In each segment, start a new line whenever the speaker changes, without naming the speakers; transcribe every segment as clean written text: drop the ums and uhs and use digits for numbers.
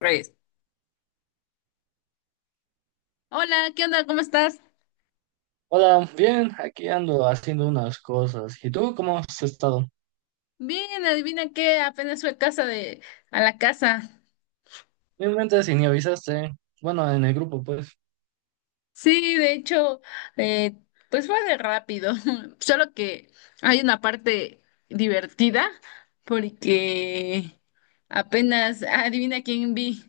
Reyes. Hola, ¿qué onda? ¿Cómo estás?
Hola, bien, aquí ando haciendo unas cosas. ¿Y tú cómo has estado?
Bien, adivina qué, apenas fue a la casa.
Ni me mentes y ni avisaste. Bueno, en el grupo, pues.
Sí, de hecho, eh, pues fue de rápido, solo que hay una parte divertida porque apenas, adivina quién vi.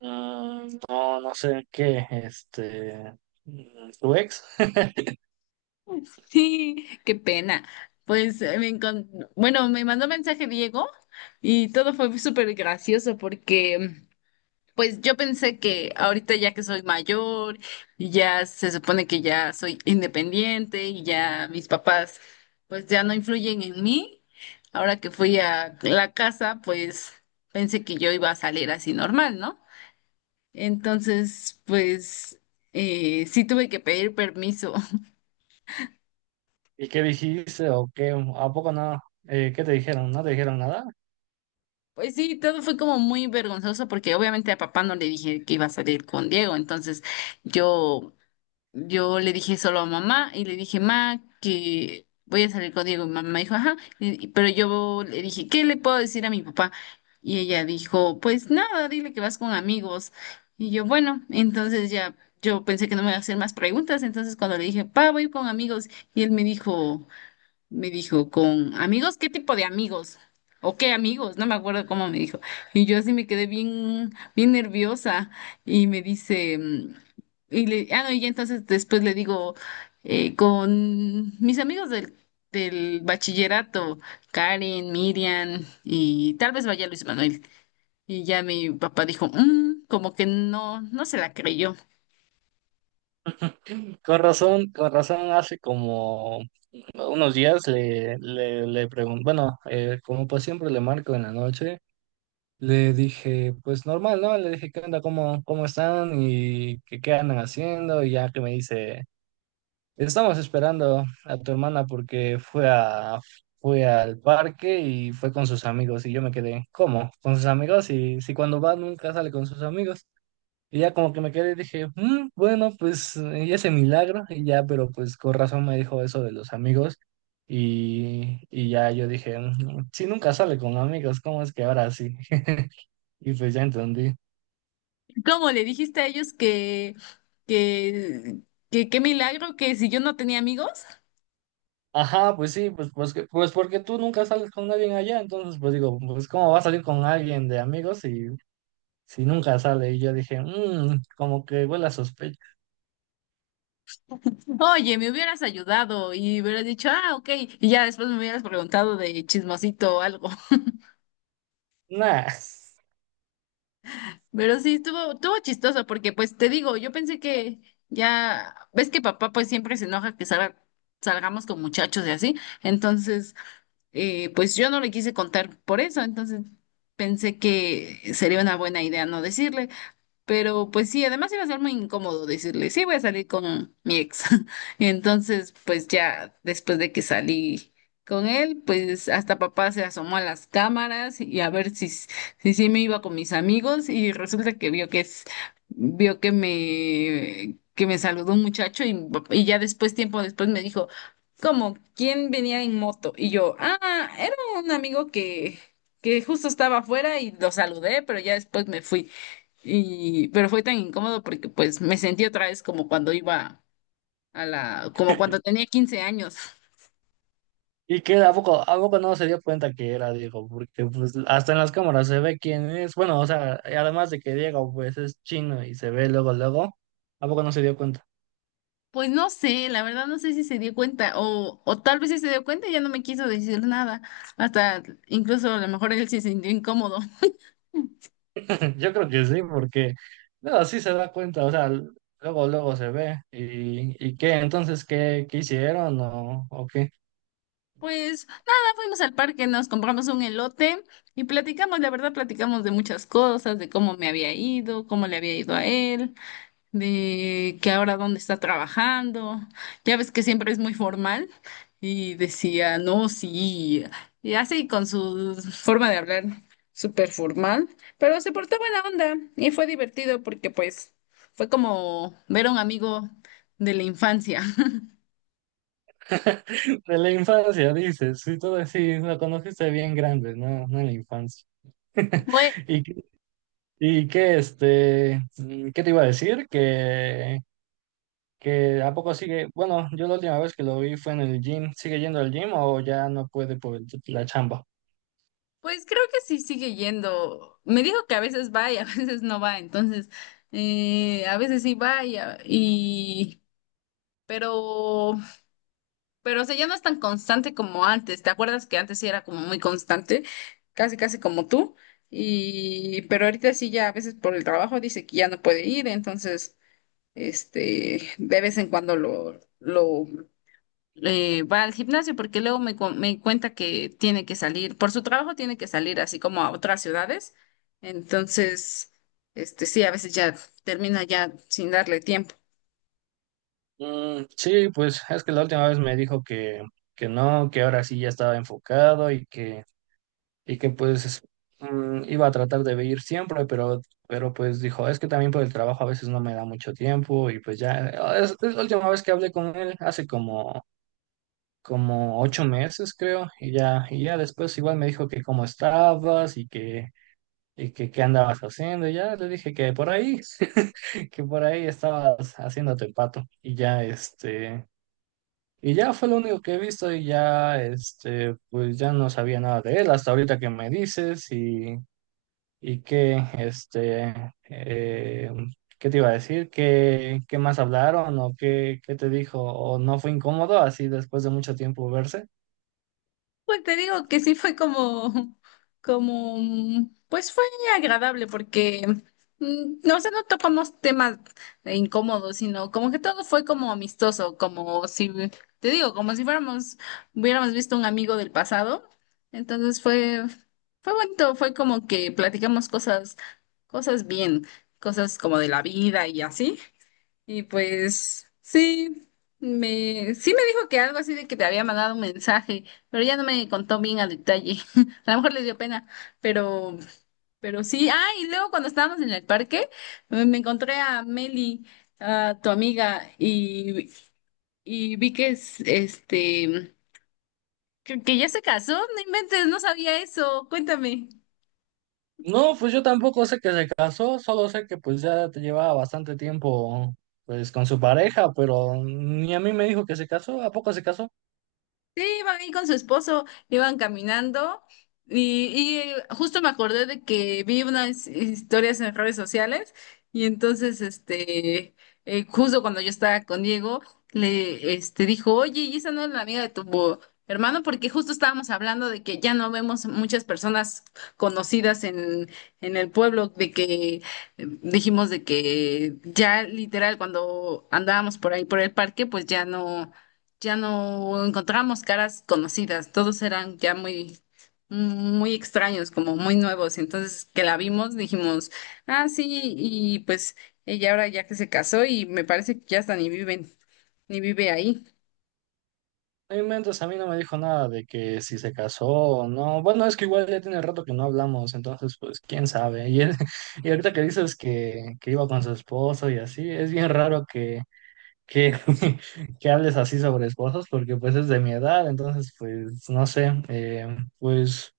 Mm, no, no sé qué, tu ex.
Sí, qué pena. Pues me mandó mensaje Diego y todo fue súper gracioso porque pues yo pensé que ahorita ya que soy mayor y ya se supone que ya soy independiente y ya mis papás pues ya no influyen en mí. Ahora que fui a la casa, pues pensé que yo iba a salir así normal, ¿no? Entonces, pues sí tuve que pedir permiso.
¿Y qué dijiste o qué? ¿A poco no? ¿Qué te dijeron? ¿No te dijeron nada?
Pues sí, todo fue como muy vergonzoso porque obviamente a papá no le dije que iba a salir con Diego, entonces yo Yo le dije solo a mamá y le dije, ma, que voy a salir con Diego. Y mamá dijo, ajá. Pero yo le dije, ¿qué le puedo decir a mi papá? Y ella dijo, pues nada, dile que vas con amigos. Y yo, bueno, entonces ya yo pensé que no me iba a hacer más preguntas. Entonces cuando le dije, pa, voy con amigos, y él me dijo, ¿con amigos? ¿Qué tipo de amigos? ¿O qué amigos? No me acuerdo cómo me dijo. Y yo así me quedé bien nerviosa. Y me dice, ah, no, y ya entonces después le digo, con mis amigos del bachillerato, Karen, Miriam y tal vez vaya Luis Manuel. Y ya mi papá dijo, "Mm", como que no se la creyó.
Con razón, hace como unos días le pregunté, bueno, como pues siempre le marco en la noche. Le dije, pues normal, ¿no? Le dije, ¿qué onda? ¿Cómo están? ¿Qué andan haciendo? Y ya que me dice, estamos esperando a tu hermana porque fue al parque y fue con sus amigos. Y yo me quedé, ¿cómo? ¿Con sus amigos? Y si cuando va nunca sale con sus amigos. Y ya como que me quedé y dije, "Mm, bueno, pues y ese milagro". Y ya, pero pues con razón me dijo eso de los amigos. Y ya yo dije, "Mm, si nunca sale con amigos, ¿cómo es que ahora sí?" Y pues ya entendí.
¿Cómo le dijiste a ellos que, que qué milagro que si yo no tenía amigos?
Ajá, pues sí, pues porque tú nunca sales con alguien allá, entonces pues digo, pues cómo va a salir con alguien de amigos si, si nunca sale. Y yo dije, como que huele a sospecha.
Oye, me hubieras ayudado y hubieras dicho, ah, ok, y ya después me hubieras preguntado de chismosito o algo.
Nah.
Pero sí, estuvo chistoso porque, pues, te digo, yo pensé que ya, ves que papá pues siempre se enoja que salgamos con muchachos y así. Entonces, pues yo no le quise contar por eso, entonces pensé que sería una buena idea no decirle. Pero pues sí, además iba a ser muy incómodo decirle, sí, voy a salir con mi ex. Entonces, pues ya después de que salí con él, pues hasta papá se asomó a las cámaras y a ver si sí me iba con mis amigos y resulta que vio que me saludó un muchacho y ya después, tiempo después me dijo, ¿cómo? ¿Quién venía en moto? Y yo, ah, era un amigo que justo estaba afuera y lo saludé, pero ya después me fui. Pero fue tan incómodo porque pues me sentí otra vez como cuando iba como cuando tenía 15 años.
Y que a poco no se dio cuenta que era Diego, porque pues hasta en las cámaras se ve quién es. Bueno, o sea, además de que Diego pues es chino y se ve luego, luego, ¿a poco no se dio cuenta?
Pues no sé, la verdad no sé si se dio cuenta o tal vez sí se dio cuenta y ya no me quiso decir nada. Hasta incluso a lo mejor él se sintió incómodo.
Yo creo que sí, porque no, sí se da cuenta, o sea, luego, luego se ve. Y qué? Entonces, ¿qué hicieron o qué?
Pues nada, fuimos al parque, nos compramos un elote y platicamos, la verdad platicamos de muchas cosas, de cómo me había ido, cómo le había ido a él, de que ahora dónde está trabajando. Ya ves que siempre es muy formal y decía, no, sí, y así con su forma de hablar súper formal, pero se portó buena onda y fue divertido porque pues fue como ver a un amigo de la infancia.
De la infancia, dices, sí, todo así, lo conociste bien grande, ¿no? No en la infancia.
Pues,
¿Y, qué- Qué te iba a decir? Que ¿a poco sigue? Bueno, yo la última vez que lo vi fue en el gym. ¿Sigue yendo al gym o ya no puede por la chamba?
pues, creo que sí sigue yendo. Me dijo que a veces va y a veces no va, entonces a veces sí va, y, pero Pero, o sea, ya no es tan constante como antes. ¿Te acuerdas que antes sí era como muy constante? Casi, casi como tú. Pero ahorita sí ya a veces por el trabajo dice que ya no puede ir, entonces, de vez en cuando va al gimnasio porque luego me cuenta que tiene que salir, por su trabajo tiene que salir así como a otras ciudades. Entonces, sí, a veces ya termina ya sin darle tiempo.
Mm, sí, pues es que la última vez me dijo que no, que ahora sí ya estaba enfocado y que pues iba a tratar de ir siempre, pero pues dijo, es que también por el trabajo a veces no me da mucho tiempo y pues ya, ah, es la última vez que hablé con él, hace como, como ocho meses creo, y ya después igual me dijo que cómo estabas y que qué andabas haciendo, y ya le dije que por ahí, que por ahí estabas haciéndote pato y ya este... Y ya fue lo único que he visto y ya, este, pues ya no sabía nada de él hasta ahorita que me dices y ¿qué te iba a decir? ¿Qué, qué más hablaron o qué, qué te dijo? ¿O no fue incómodo así después de mucho tiempo verse?
Pues te digo que sí fue como, como, pues fue agradable porque, no, o sea, no tocamos temas incómodos, sino como que todo fue como amistoso, como si, te digo, como si fuéramos, hubiéramos visto un amigo del pasado. Entonces fue, bonito, fue como que platicamos cosas, cosas bien, cosas como de la vida y así. Y pues sí, sí me dijo que algo así de que te había mandado un mensaje, pero ya no me contó bien a detalle. A lo mejor le dio pena, pero, pero sí. Ah, y luego cuando estábamos en el parque, me encontré a Meli, a tu amiga, y vi que es, este, que ya se casó, no inventes, no sabía eso, cuéntame.
No, pues yo tampoco sé que se casó, solo sé que pues ya te llevaba bastante tiempo pues con su pareja, pero ni a mí me dijo que se casó, ¿a poco se casó?
Sí, iban ahí con su esposo, iban caminando y justo me acordé de que vi unas historias en redes sociales y entonces, justo cuando yo estaba con Diego, dijo, oye, ¿y esa no es la amiga de tu hermano? Porque justo estábamos hablando de que ya no vemos muchas personas conocidas en el pueblo, de que dijimos de que ya literal cuando andábamos por ahí por el parque, pues ya no encontrábamos caras conocidas, todos eran ya muy, muy extraños, como muy nuevos. Entonces, que la vimos, dijimos, ah, sí, y pues ella ahora ya que se casó y me parece que ya hasta ni viven, ni vive ahí.
No inventes, a mí no me dijo nada de que si se casó o no. Bueno, es que igual ya tiene rato que no hablamos, entonces pues quién sabe. Y, él- y ahorita que dices que iba con su esposo y así, es bien raro que, que hables así sobre esposos porque pues es de mi edad, entonces pues no sé, pues...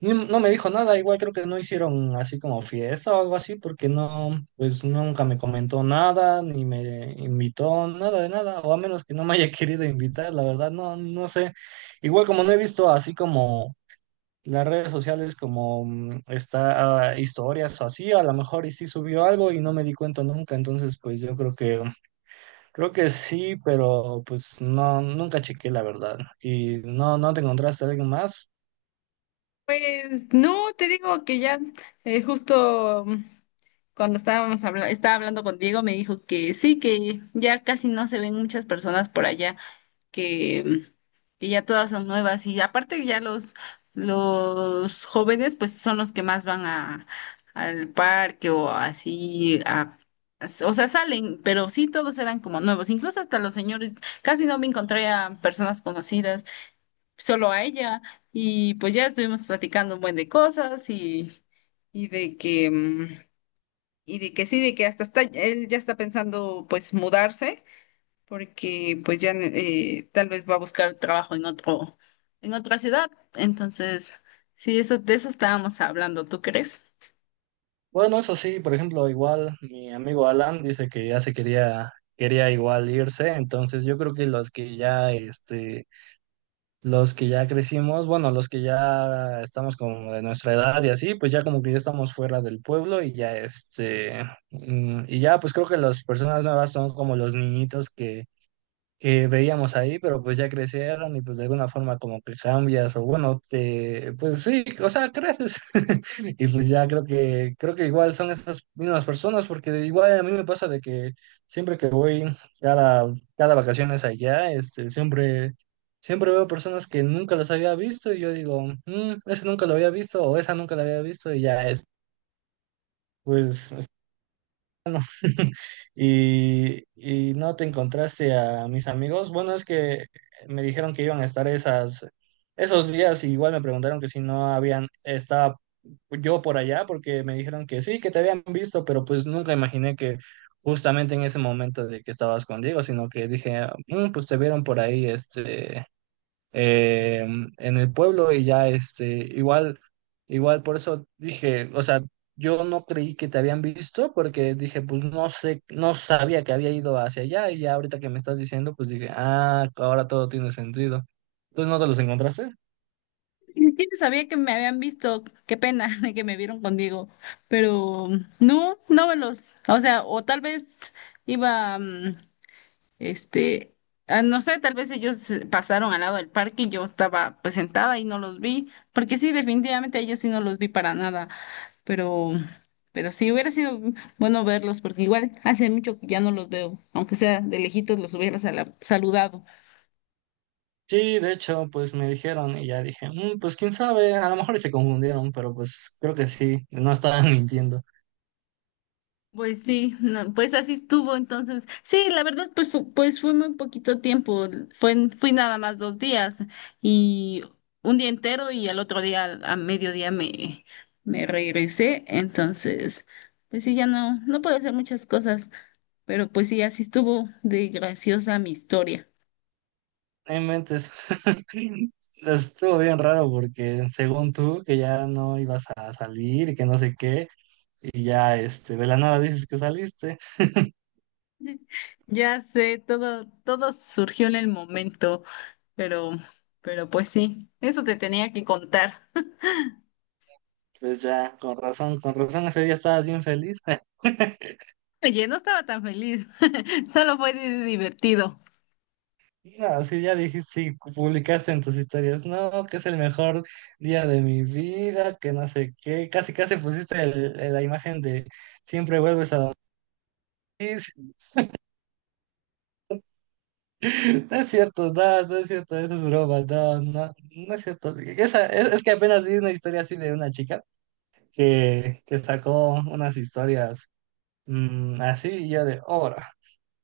Ni- No me dijo nada, igual creo que no hicieron así como fiesta o algo así, porque no, pues nunca me comentó nada, ni me invitó, nada de nada, o a menos que no me haya querido invitar, la verdad, no, no sé. Igual como no he visto así como las redes sociales, como está ah, historias o así, a lo mejor y sí subió algo y no me di cuenta nunca, entonces pues yo creo que sí, pero pues no, nunca chequé la verdad. ¿Y no, no te encontraste a alguien más?
Pues no, te digo que ya justo cuando estábamos estaba hablando con Diego me dijo que sí, que ya casi no se ven muchas personas por allá, que ya todas son nuevas y aparte ya los jóvenes pues son los que más van a al parque o así a o sea, salen, pero sí todos eran como nuevos, incluso hasta los señores, casi no me encontré a personas conocidas, solo a ella y pues ya estuvimos platicando un buen de cosas y de que y de que sí, de que hasta está él ya está pensando pues mudarse porque pues ya tal vez va a buscar trabajo en otra ciudad. Entonces, sí, de eso estábamos hablando, ¿tú crees?
Bueno, eso sí, por ejemplo, igual mi amigo Alan dice que ya se quería, quería igual irse, entonces yo creo que los que ya, este, los que ya crecimos, bueno, los que ya estamos como de nuestra edad y así, pues ya como que ya estamos fuera del pueblo y ya, este, y ya, pues creo que las personas nuevas son como los niñitos que veíamos ahí, pero pues ya crecieron y pues de alguna forma como que cambias o bueno, te, pues sí, o sea, creces. Y pues ya creo que igual son esas mismas personas, porque igual a mí me pasa de que siempre que voy cada, cada vacaciones allá, este, siempre, siempre veo personas que nunca las había visto y yo digo, "Mm, ese nunca lo había visto o esa nunca la había visto" y ya es. Pues y no te encontraste a mis amigos. Bueno, es que me dijeron que iban a estar esas, esos días, y igual me preguntaron que si no habían, estaba yo por allá, porque me dijeron que sí, que te habían visto, pero pues nunca imaginé que justamente en ese momento de que estabas con Diego, sino que dije, "Ah, Mm, pues te vieron por ahí, eh, en el pueblo" y ya este, igual, igual por eso dije, o sea, yo no creí que te habían visto porque dije, pues no sé, no sabía que había ido hacia allá y ya ahorita que me estás diciendo, pues dije, ah, ahora todo tiene sentido. Pues no te los encontraste.
Ni siquiera sabía que me habían visto, qué pena de que me vieron contigo, pero no, no me los, o sea, o tal vez iba, Este, ah, no sé, tal vez ellos se pasaron al lado del parque y yo estaba pues sentada y no los vi, porque sí, definitivamente a ellos sí no los vi para nada, pero, pero sí hubiera sido bueno verlos, porque igual hace mucho que ya no los veo, aunque sea de lejitos los hubiera saludado.
Sí, de hecho, pues me dijeron y ya dije, "Mm, pues quién sabe, a lo mejor y se confundieron, pero pues creo que sí, no estaban mintiendo".
Pues sí, no, pues así estuvo entonces. Sí, la verdad, pues, pues fue muy poquito tiempo, fui nada más 2 días y un día entero y al otro día a mediodía me regresé, entonces, pues sí, ya no puedo hacer muchas cosas, pero pues sí, así estuvo de graciosa mi historia.
No inventes. Estuvo bien raro porque según tú que ya no ibas a salir y que no sé qué, y ya este, de la nada dices que saliste,
Ya sé, todo surgió en el momento, pero, pero, pues sí, eso te tenía que contar.
pues ya, con razón ese día estabas bien feliz.
Oye, no estaba tan feliz, solo fue divertido.
No, sí, ya dijiste, sí, publicaste en tus historias, no, que es el mejor día de mi vida, que no sé qué, casi casi pusiste la imagen de siempre vuelves a dormir. No es cierto, no, no es cierto, eso es broma, no, no, no es cierto. Esa, es que apenas vi una historia así de una chica que sacó unas historias así y yo de obra.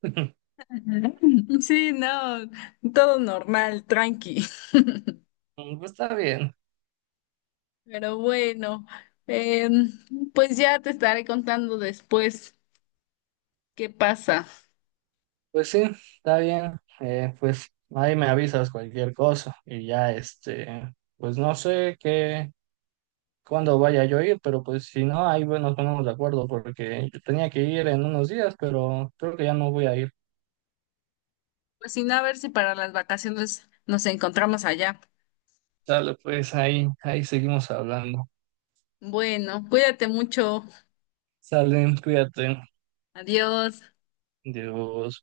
Ujú. Sí, no, todo normal, tranqui.
Pues está bien,
Pero bueno, em, pues ya te estaré contando después qué pasa.
pues sí, está bien, pues ahí me avisas cualquier cosa y ya este, pues no sé qué, cuándo vaya yo a ir, pero pues si no, ahí bueno, nos ponemos de acuerdo porque yo tenía que ir en unos días, pero creo que ya no voy a ir.
Pues si no, a ver si para las vacaciones nos encontramos allá.
Sale, pues ahí, ahí seguimos hablando.
Bueno, cuídate mucho.
Salen, cuídate.
Adiós.
Dios.